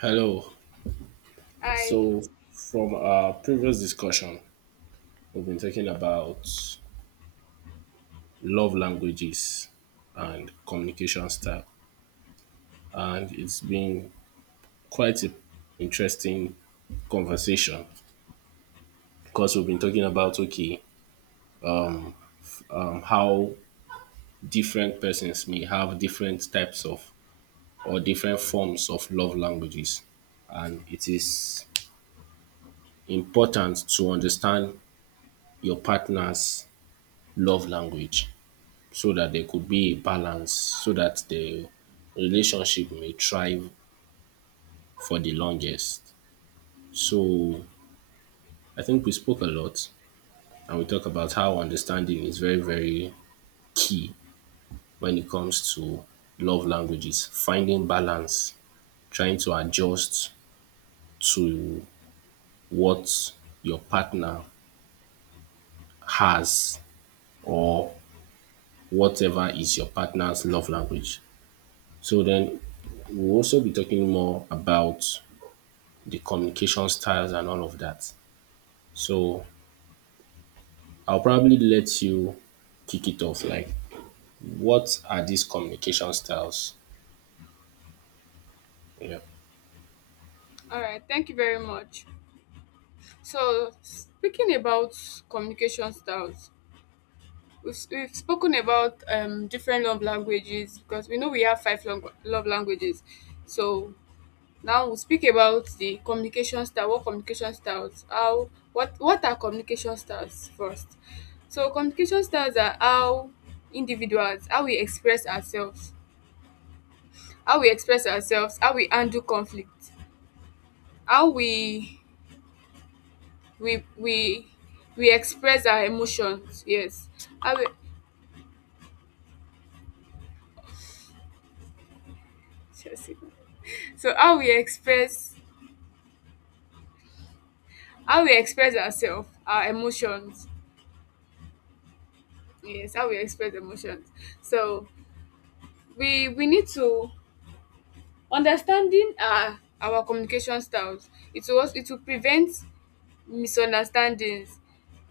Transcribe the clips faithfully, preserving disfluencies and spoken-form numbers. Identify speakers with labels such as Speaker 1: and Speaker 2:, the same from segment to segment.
Speaker 1: Hello.
Speaker 2: I
Speaker 1: So, from our previous discussion, we've been talking about love languages and communication style, and it's been quite an interesting conversation because we've been talking about okay, um, how different persons may have different types of or different forms of love languages, and it is important to understand your partner's love language so that there could be a balance so that the relationship may thrive for the longest. So I think we spoke a lot and we talked about how understanding is very, very key when it comes to love languages, finding balance, trying to adjust to what your partner has or whatever is your partner's love language. So then we'll also be talking more about the communication styles and all of that. So I'll probably let you kick it off. Like, what are these communication styles? Yeah.
Speaker 2: All right, thank you very much. So speaking about communication styles, we've, we've spoken about um different love languages, because we know we have five long, love languages. So now we'll speak about the communication style. What communication styles? How? What? What are communication styles first? So communication styles are how individuals, how we express ourselves, how we express ourselves, how we handle conflict, how we we we we express our emotions. Yes, how we— so how we express— how we express ourselves, our emotions. Yes, how we express emotions. So we we need to— understanding our our communication styles, it was it will prevent misunderstandings,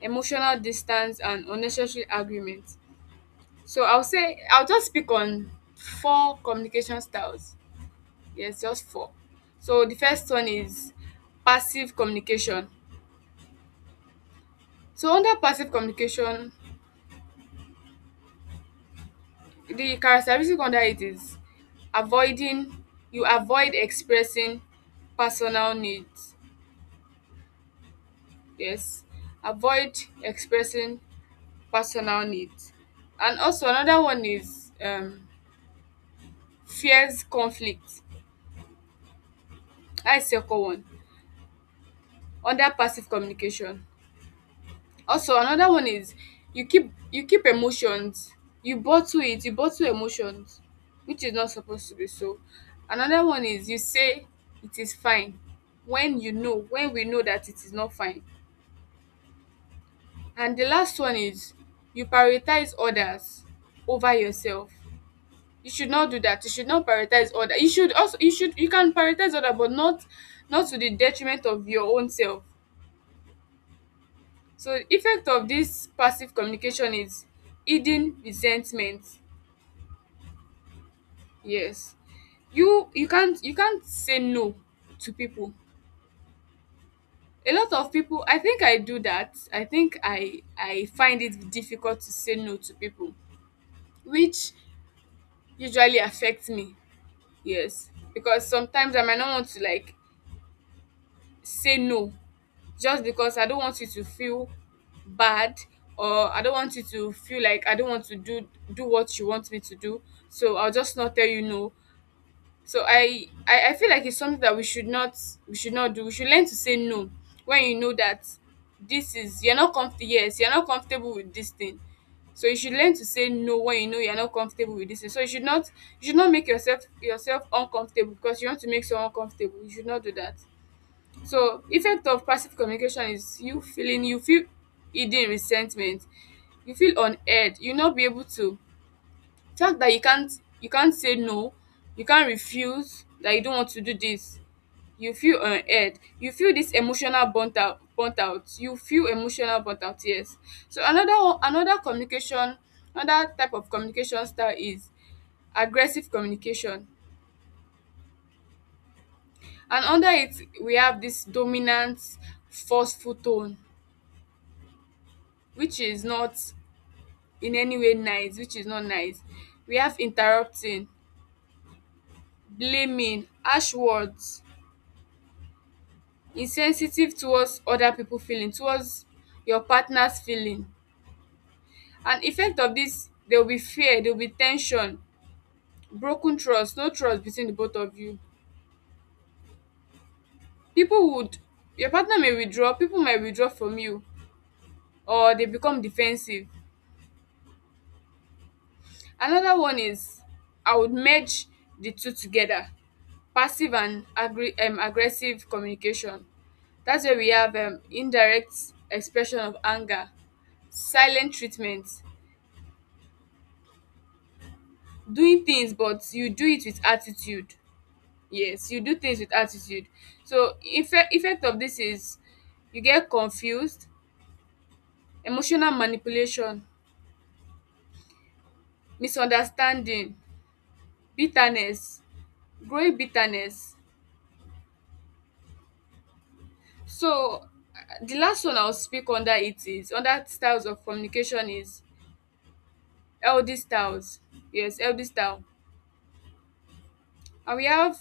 Speaker 2: emotional distance, and unnecessary arguments. So i'll say I'll just speak on four communication styles. Yes, just four. So the first one is passive communication. So under passive communication, the characteristic under it is avoiding— you avoid expressing personal needs. Yes. Avoid expressing personal needs. And also another one is um fears conflict. That is second one under passive communication. Also another one is you keep you keep emotions, you bottle it, you bottle emotions, which is not supposed to be so. Another one is you say it is fine when you know, when we know that it is not fine. And the last one is you prioritize others over yourself. You should not do that. You should not prioritize other. You should also— you should— you can prioritize other, but not not to the detriment of your own self. So effect of this passive communication is hidden resentment. Yes. You— you can't you can't say no to people. A lot of people— I think I do that. I think I I find it difficult to say no to people, which usually affects me. Yes. Because sometimes I might not want to, like, say no just because I don't want you to feel bad, or I don't want you to feel like I don't want to do do what you want me to do. So I'll just not tell you no. So I, I I feel like it's something that we should not— we should not do. We should learn to say no when you know that this is— you're not comfortable. Yes, you're not comfortable with this thing. So you should learn to say no when you know you're not comfortable with this thing. So you should not— you should not make yourself yourself uncomfortable because you want to make someone comfortable. You should not do that. So effect of passive communication is you feeling— you feel hidden resentment, you feel unheard, you not be able to— fact that you can't— you can't say no, you can't refuse, that you don't want to do this, you feel unheard, you feel this emotional burnt out burnt out, you feel emotional burnt out. Yes. So another one— another communication— another type of communication style is aggressive communication, and under it we have this dominant forceful tone, which is not in any way nice, which is not nice. We have interrupting, blaming, harsh words, insensitive towards other people feeling, towards your partner's feeling. And effect of this, there will be fear, there will be tension, broken trust, no trust between the both of you. People would— your partner may withdraw, people might withdraw from you, or they become defensive. Another one is— I would merge the two together. Passive and agri um aggressive communication. That's where we have um indirect expression of anger, silent treatment, doing things but you do it with attitude. Yes, you do things with attitude. So effect effect of this is you get confused, emotional manipulation, misunderstanding, bitterness, growing bitterness. So uh, the last one I'll speak under it— is under styles of communication— is L D styles. Yes, L D style. And we have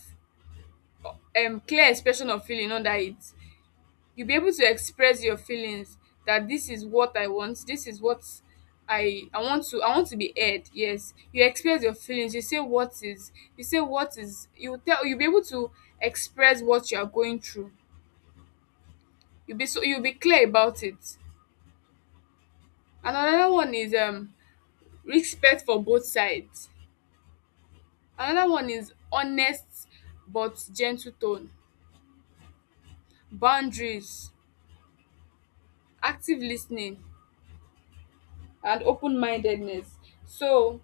Speaker 2: um clear expression of feeling. Under it, you'll be able to express your feelings, that this is what I want, this is what i i want to— I want to be heard. Yes, you express your feelings, you say what is— you say what is— you tell— you'll be able to express what you are going through. You'll be— so you'll be clear about it. And another one is um respect for both sides. Another one is honest but gentle tone, boundaries, active listening, and open mindedness. So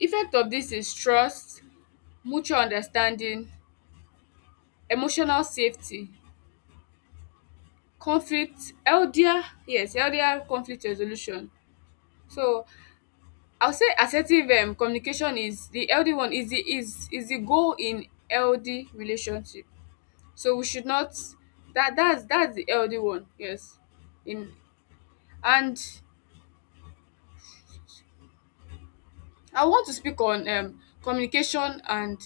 Speaker 2: effect of this is trust, mutual understanding, emotional safety, conflict healthier— yes, healthier conflict resolution. So I will say assertive um communication— is the L D one— is the— is is the goal in L D relationship. So we should not— That dats that's the L D one. Yes. In— and I want to speak on um, communication and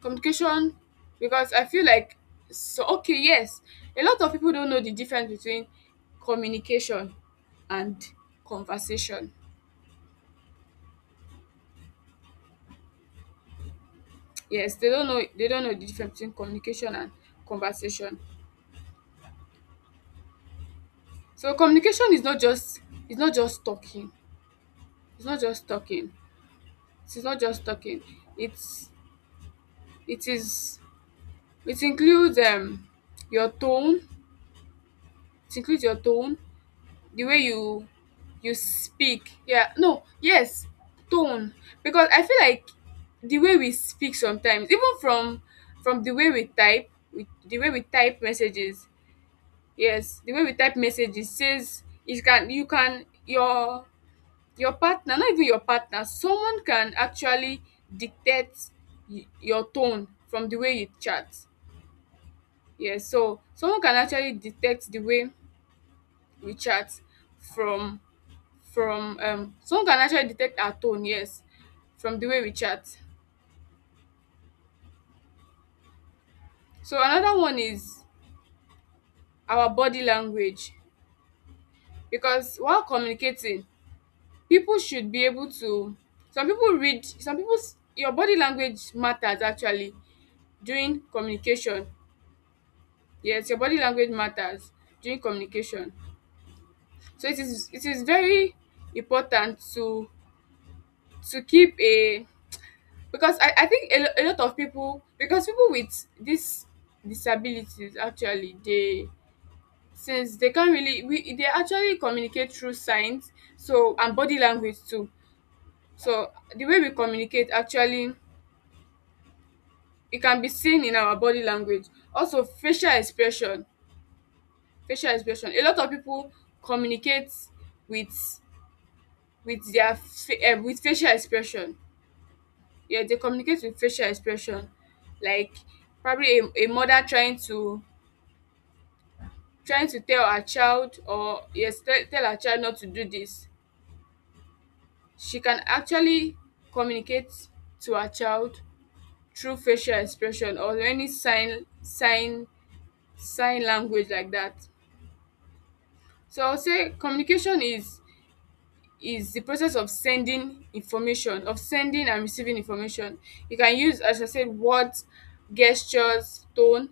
Speaker 2: communication, because I feel like— so okay, yes, a lot of people don't know the difference between communication and conversation. Yes, they don't know— they don't know the difference between communication and conversation. So communication is not just— it's not just talking. It's not just talking. It's not just talking. It's— it is— it includes um your tone. It includes your tone, the way you you speak. Yeah, no, yes, tone. Because I feel like the way we speak sometimes, even from— from the way we type— we, the way we type messages— yes, the way we type messages, says it can— you can— your— your partner, not even your partner, someone can actually dictate y- your tone from the way you chat. Yes, so someone can actually detect the way we chat from— from um someone can actually detect our tone. Yes, from the way we chat. So another one is our body language, because while communicating, people should be able to— some people read— some people's— your body language matters, actually, during communication. Yes, your body language matters during communication. So it is— it is very important to— to keep a— because I, I think a, lo- a lot of people— because people with these disabilities actually, they— since they can't really— we— they actually communicate through signs, so and body language too. So the way we communicate actually, it can be seen in our body language. Also facial expression. Facial expression, a lot of people communicate with with their fa- uh, with facial expression. Yeah, they communicate with facial expression. Like probably a, a mother trying to trying to tell her child, or yes, tell— tell her child not to do this, she can actually communicate to her child through facial expression or any sign sign sign language like that. So I will say communication is— is the process of sending information— of sending and receiving information. You can use, as I said, words, gestures, tone,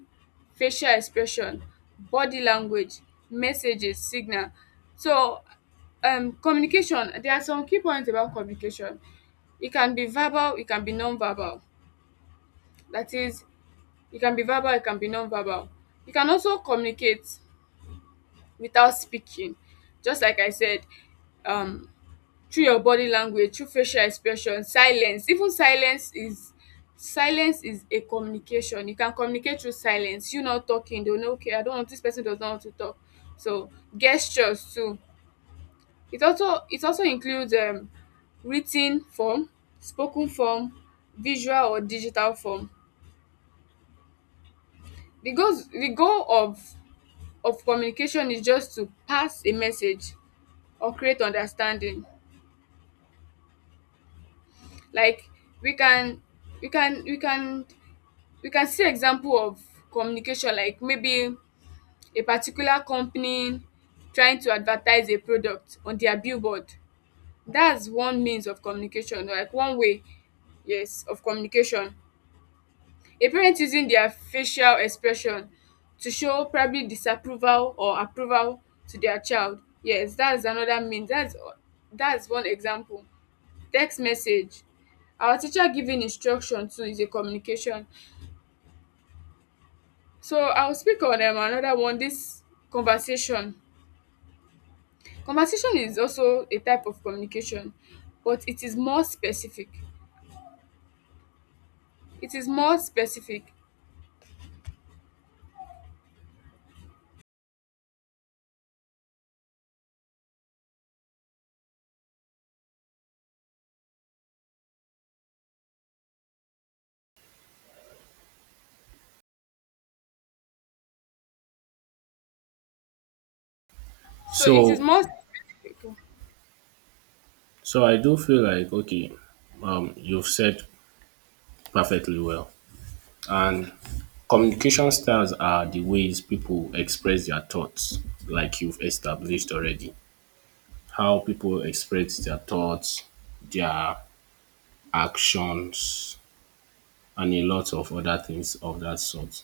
Speaker 2: facial expression, body language, messages, signal. So um communication— there are some key points about communication. It can be verbal, it can be non-verbal. That is, it can be verbal, it can be non-verbal. You can also communicate without speaking, just like I said, um through your body language, through facial expression, silence— even silence is— silence is a communication. You can communicate through silence. You not talking, they will know, okay, I don't want— this person does not want to talk. So gestures too. it also it also includes um written form, spoken form, visual or digital form. the goals the goal of of communication is just to pass a message or create understanding. Like, we can we can we can we can see example of communication, like maybe a particular company trying to advertise a product on their billboard. That's one means of communication, like one way, yes, of communication. A parent using their facial expression to show probably disapproval or approval to their child. Yes, that's another means. That's that's one example. Text message. Our teacher giving instruction too is a communication. So I'll speak on um, another one, this conversation. Conversation is also a type of communication, but it is more specific. It is more specific. So it is
Speaker 1: So,
Speaker 2: more specific.
Speaker 1: so I do feel like okay, um, you've said perfectly well, and communication styles are the ways people express their thoughts, like you've established already. How people express their thoughts, their actions, and a lot of other things of that sort.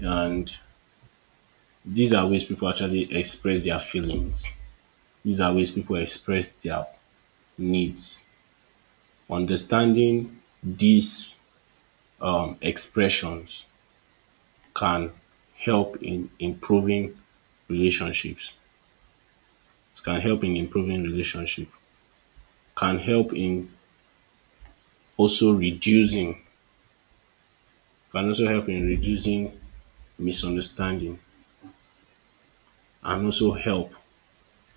Speaker 1: And these are ways people actually express their feelings. These are ways people express their needs. Understanding these um, expressions can help in improving relationships. It can help in improving relationship. Can help in also reducing. Can also help in reducing misunderstanding and also help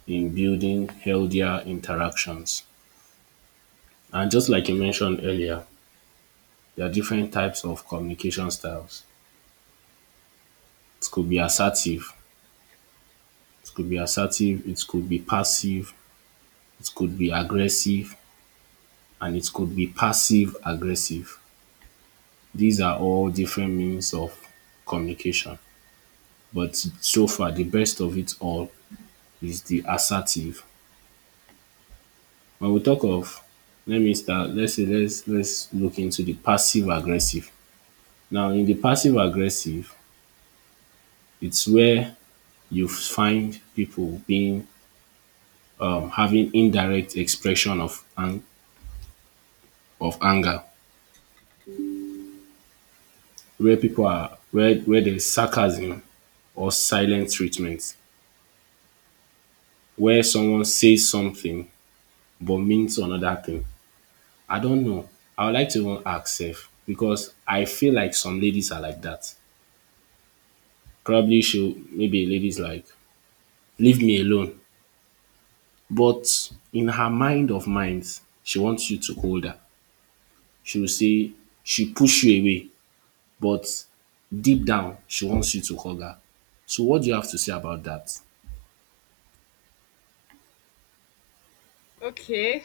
Speaker 1: in building healthier interactions. And just like you mentioned earlier, there are different types of communication styles. It could be assertive, it could be assertive, it could be passive, it could be aggressive, and it could be passive aggressive. These are all different means of communication, but so far the best of it all is the assertive. When we talk of let me start let's say let's let's look into the passive aggressive. Now in the passive aggressive, it's where you find people being um having indirect expression of an of anger, where people are where where there's sarcasm or silent treatment, where someone says something but means another thing. I don't know. I would like to even ask sef because I feel like some ladies are like that. Probably she maybe a lady like leave me alone, but in her mind of minds she wants you to hold her. She will say she push you away, but deep down she wants you to hug her. So what do you have to say about that?
Speaker 2: Okay.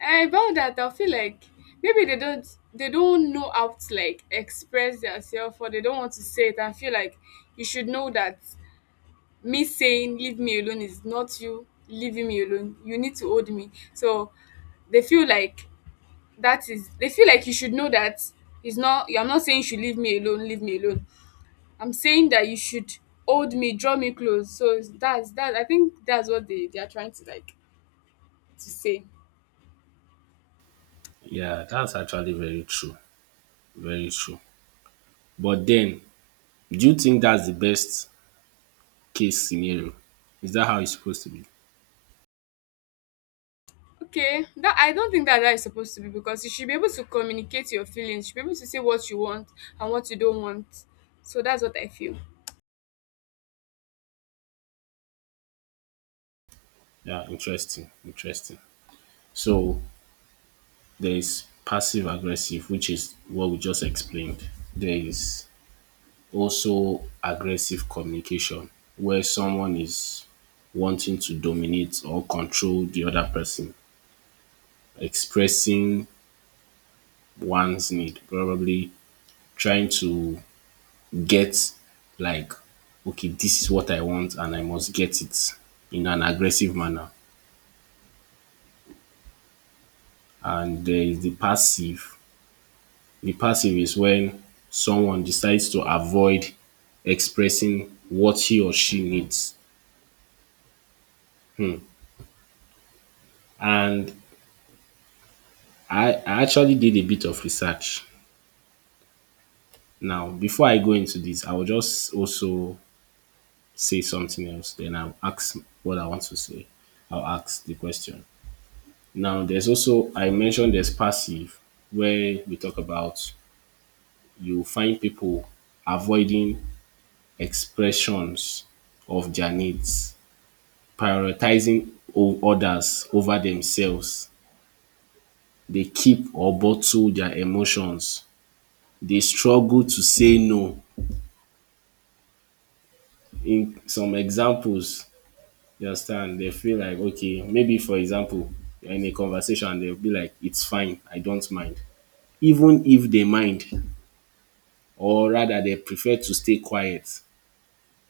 Speaker 2: And about that, I feel like maybe they don't— they don't know how to like express themselves, or they don't want to say it and feel like you should know that me saying leave me alone is not you leaving me alone. You need to hold me. So they feel like that is— they feel like you should know that it's not— I'm not saying you should leave me alone, leave me alone. I'm saying that you should hold me, draw me close. So that's that. I think that's what they— they are trying to, like, to say.
Speaker 1: Yeah, that's actually very true. Very true. But then, do you think that's the best case scenario? Is that how it's supposed to be?
Speaker 2: Okay, that— I don't think that that is supposed to be, because you should be able to communicate your feelings. You should be able to say what you want and what you don't want. So that's what I feel.
Speaker 1: Yeah, interesting, interesting. So there is passive aggressive, which is what we just explained. There is also aggressive communication, where someone is wanting to dominate or control the other person, expressing one's need, probably trying to get like okay, this is what I want and I must get it in an aggressive manner. And there is the passive. The passive is when someone decides to avoid expressing what he or she needs. And I, I actually did a bit of research. Now, before I go into this, I will just also say something else. Then I'll ask what I want to say. I'll ask the question. Now, there's also, I mentioned there's passive, where we talk about you find people avoiding expressions of their needs, prioritizing o- others over themselves. They keep or bottle their emotions. They struggle to say no. In some examples, you understand, they feel like, okay, maybe for example, in a conversation, they'll be like, it's fine, I don't mind. Even if they mind, or rather they prefer to stay quiet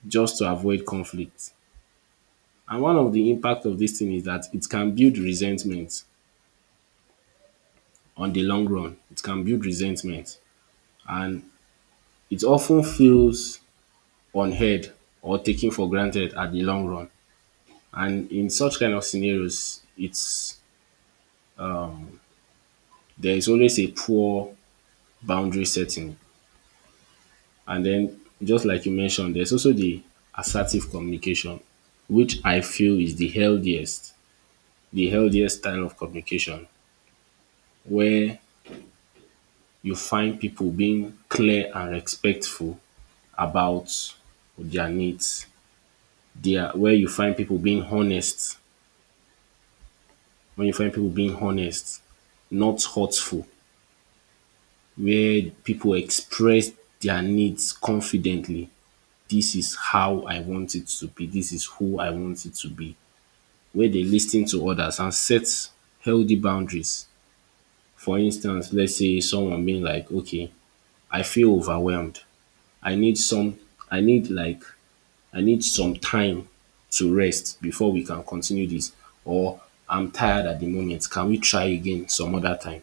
Speaker 1: just to avoid conflict. And one of the impact of this thing is that it can build resentment on the long run. It can build resentment and it often feels unheard or taken for granted at the long run. And in such kind of scenarios, it's there is always a poor boundary setting. And then just like you mentioned, there's also the assertive communication, which I feel is the healthiest, the healthiest style of communication, where you find people being clear and respectful about their needs. There where you find people being honest, when you find people being honest, not hurtful, where people express their needs confidently. This is how I want it to be. This is who I want it to be. Where they listen to others and set healthy boundaries. For instance, let's say someone being like, okay, I feel overwhelmed. I need some I need like I need some time to rest before we can continue this, or I'm tired at the moment. Can we try again some other time?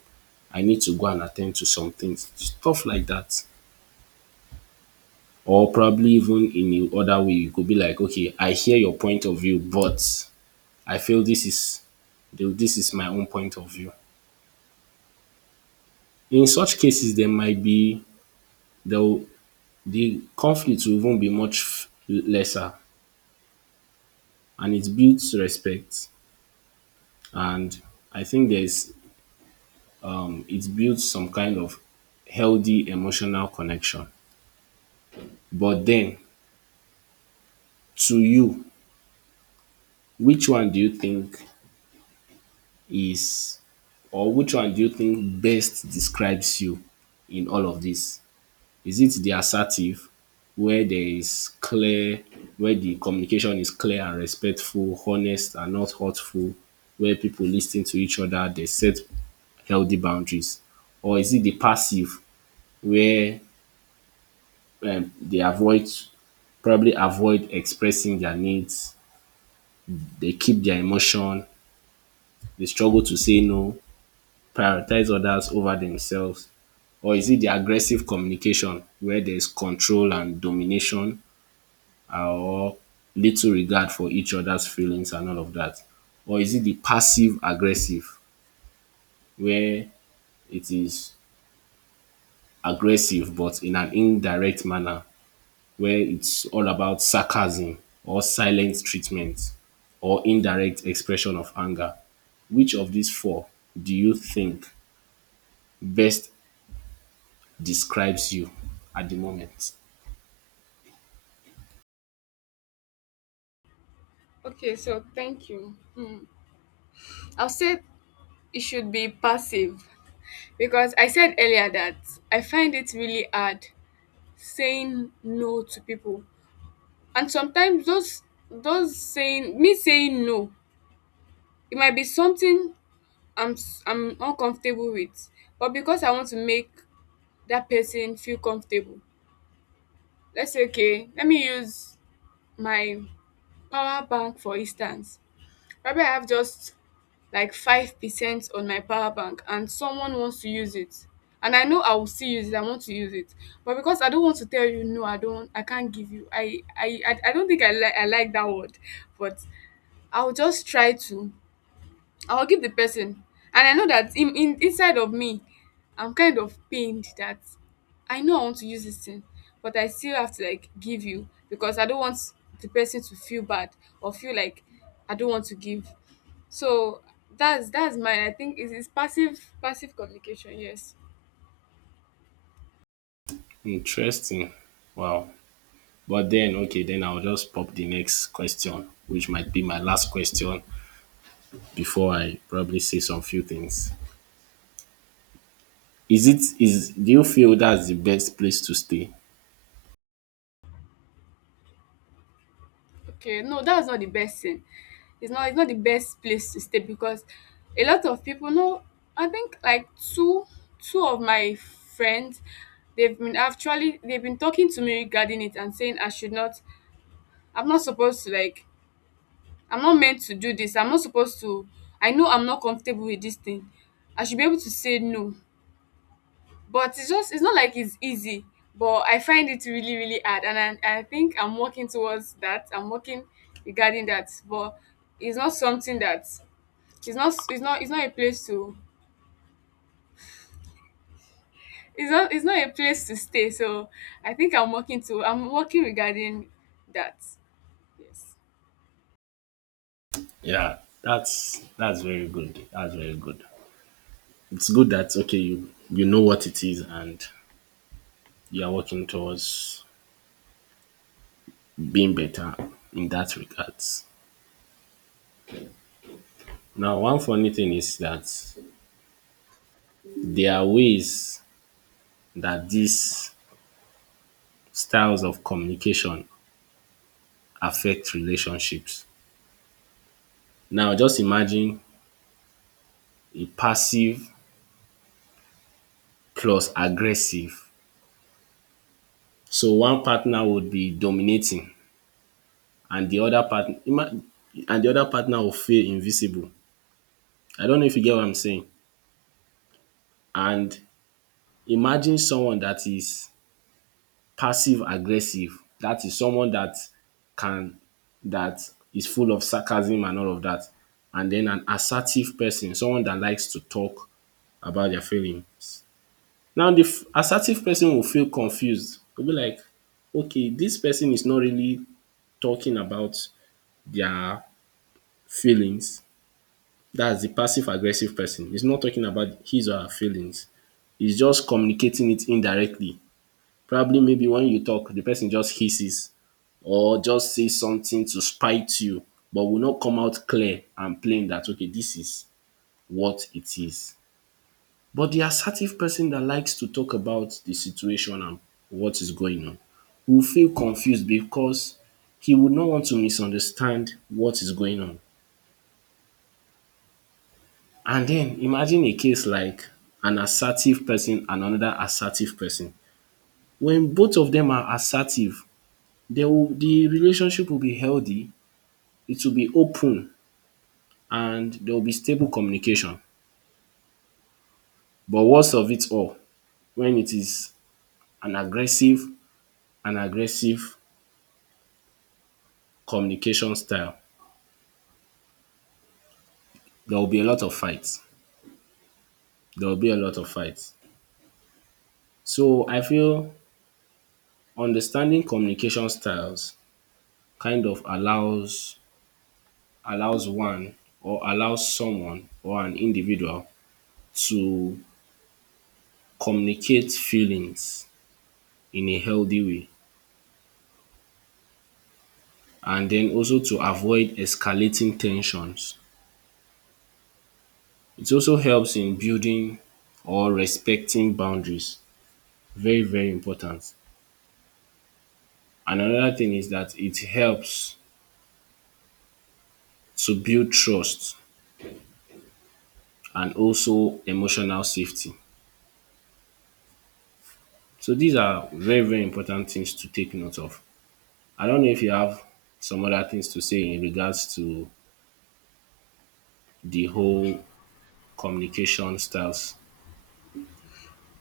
Speaker 1: I need to go and attend to some things. Stuff like that. Or probably even in the other way, you could be like, okay, I hear your point of view, but I feel this is this is my own point of view. In such cases, there might be there the conflict will even be much f- lesser, and it builds respect. And I think there's it builds some kind of healthy emotional connection. But then, to you, which one do you think is or which one do you think best describes you in all of this? Is it the assertive, where there is clear where the communication is clear and respectful, honest and not hurtful, where people listen to each other, they set healthy boundaries? Or is it the passive where um, they avoid probably avoid expressing their needs? They keep their emotion. They struggle to say no, prioritize others over themselves. Or is it the aggressive communication, where there's control and domination, uh, or little regard for each other's feelings and all of that? Or is it the passive aggressive, where it is aggressive but in an indirect manner, where it's all about sarcasm or silent treatment or indirect expression of anger? Which of these four do you think best describes you at the moment?
Speaker 2: Okay, so thank you. Hmm. I'll say it should be passive, because I said earlier that I find it really hard saying no to people. And sometimes those those saying me saying no, it might be something I'm s- I'm uncomfortable with, but because I want to make that person feel comfortable. Let's say okay, let me use my power bank for instance. Probably I have just like five percent on my power bank and someone wants to use it, and I know I will still use it, I want to use it, but because I don't want to tell you no, I don't I can't give you I I I, I don't think I, like I like that word, but I'll just try to I will give the person. And I know that in, in inside of me, I'm kind of pained that I know I want to use this thing, but I still have to like give you because I don't want the person to feel bad or feel like I don't want to give. So that's that's mine. I think it is passive passive communication, yes.
Speaker 1: Interesting. Wow. But then, okay, then I'll just pop the next question, which might be my last question before I probably say some few things. Is it is do you feel that's the best place to stay?
Speaker 2: Okay, no, that's not the best thing. It's not it's not the best place to stay because a lot of people know. I think like two two of my friends, they've been actually they've been talking to me regarding it and saying I should not I'm not supposed to like I'm not meant to do this. I'm not supposed to I know I'm not comfortable with this thing. I should be able to say no, but it's just it's not like it's easy, but I find it really really hard, and i, I think I'm working towards that, I'm working regarding that. But it's not something that it's not it's not it's not a place to it's not it's not a place to stay. So I think I'm working to I'm working regarding that, yes.
Speaker 1: Yeah, that's that's very good. That's very good. It's good that okay you you know what it is, and you are working towards being better in that regards. Now, one funny thing is that there are ways that these styles of communication affect relationships. Now, just imagine a passive plus aggressive. So one partner would be dominating, and the other partner and the other partner will feel invisible. I don't know if you get what I'm saying. And imagine someone that is passive aggressive, that is someone that can that is full of sarcasm and all of that, and then an assertive person, someone that likes to talk about their feelings. Now the f- assertive person will feel confused. Will be like, okay, this person is not really talking about their feelings. That's the passive aggressive person. He's not talking about his or her feelings. He's just communicating it indirectly. Probably maybe when you talk, the person just hisses or just says something to spite you, but will not come out clear and plain that okay, this is what it is. But the assertive person that likes to talk about the situation and what is going on will feel confused because he would not want to misunderstand what is going on. And then imagine a case like an assertive person and another assertive person. When both of them are assertive, they will the relationship will be healthy, it will be open, and there will be stable communication. But worst of it all, when it is an aggressive an aggressive communication style, there will be a lot of fights. There will be a lot of fights. So I feel understanding communication styles kind of allows allows one or allows someone or an individual to communicate feelings in a healthy way and then also to avoid escalating tensions. It also helps in building or respecting boundaries. Very, very important. And another thing is that it helps to build trust and also emotional safety. So these are very, very important things to take note of. I don't know if you have some other things to say in regards to the whole communication styles.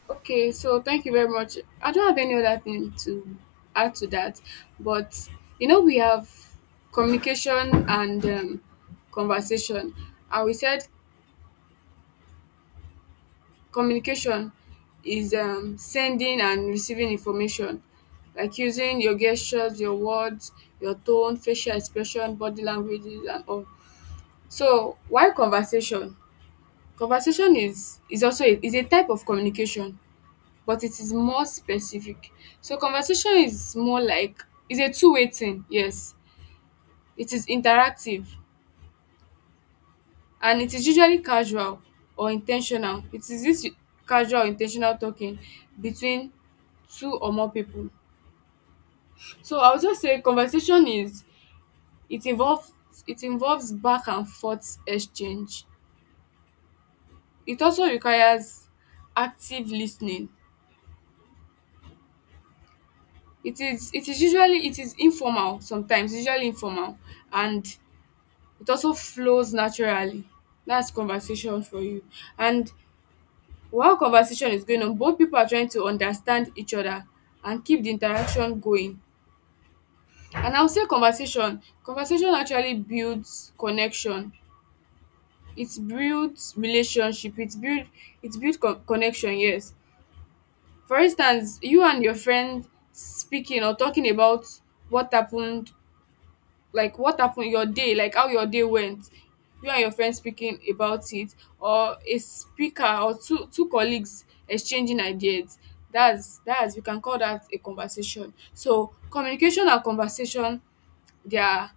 Speaker 2: Okay, so thank you very much. I don't have any other thing to add to that, but you know we have communication and um, conversation, and we said communication is um sending and receiving information, like using your gestures, your words, your tone, facial expression, body languages and all. So why conversation? Conversation is is also a is a type of communication, but it is more specific. So conversation is more like is a two way thing, yes. It is interactive and it is usually casual or intentional. It is this casual intentional talking between two or more people. So I would just say conversation is it involves it involves back and forth exchange. It also requires active listening. It is it is usually it is informal, sometimes usually informal, and it also flows naturally. That's conversation for you. And while conversation is going on, both people are trying to understand each other and keep the interaction going. And I would say conversation, conversation actually builds connection. It builds relationship. It build it builds co- connection. Yes. For instance, you and your friend speaking or talking about what happened, like what happened your day, like how your day went, you and your friend speaking about it, or a speaker or two two colleagues exchanging ideas, that's that's we can call that a conversation. So communication and conversation, they are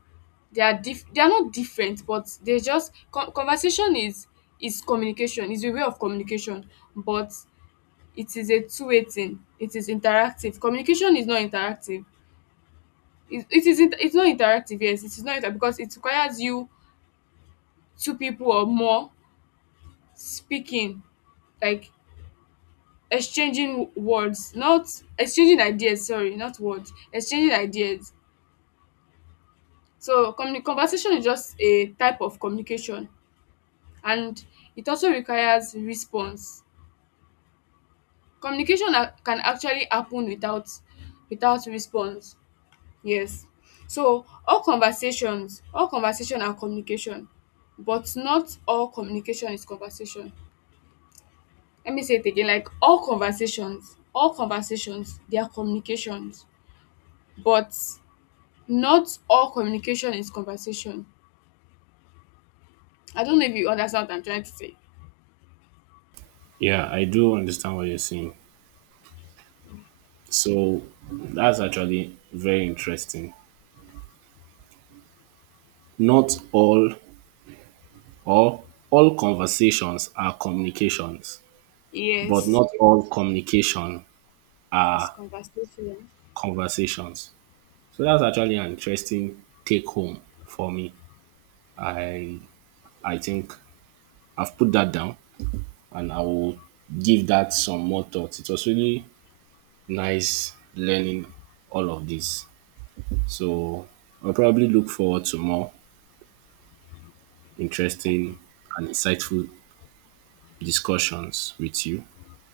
Speaker 2: they are diff- they are not different, but they just con- conversation is is communication is a way of communication, but it is a two-way thing. It is interactive. Communication is not interactive. it it is isn't it's not interactive, yes, it is not inter- because it requires you two people or more speaking, like exchanging words not exchanging ideas, sorry not words, exchanging ideas. So communi- conversation is just a type of communication, and it also requires response. communication a- can actually happen without without response. Yes. So all conversations all conversation are communication, but not all communication is conversation. Let me say it again, like all conversations all conversations they are communications, but not all communication is conversation. I don't know if you understand what I'm trying to say.
Speaker 1: Yeah, I do understand what you're saying. So that's actually very interesting. Not all or all conversations are communications, but
Speaker 2: Yes,
Speaker 1: not all communication
Speaker 2: it's
Speaker 1: are
Speaker 2: conversation.
Speaker 1: conversations. So that's actually an interesting take home for me. I I think I've put that down and I will give that some more thought. It was really nice learning all of this. So I'll probably look forward to more interesting and insightful discussions with you.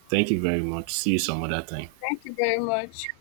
Speaker 1: Thank you very much. See you some other time.
Speaker 2: Thank you very much.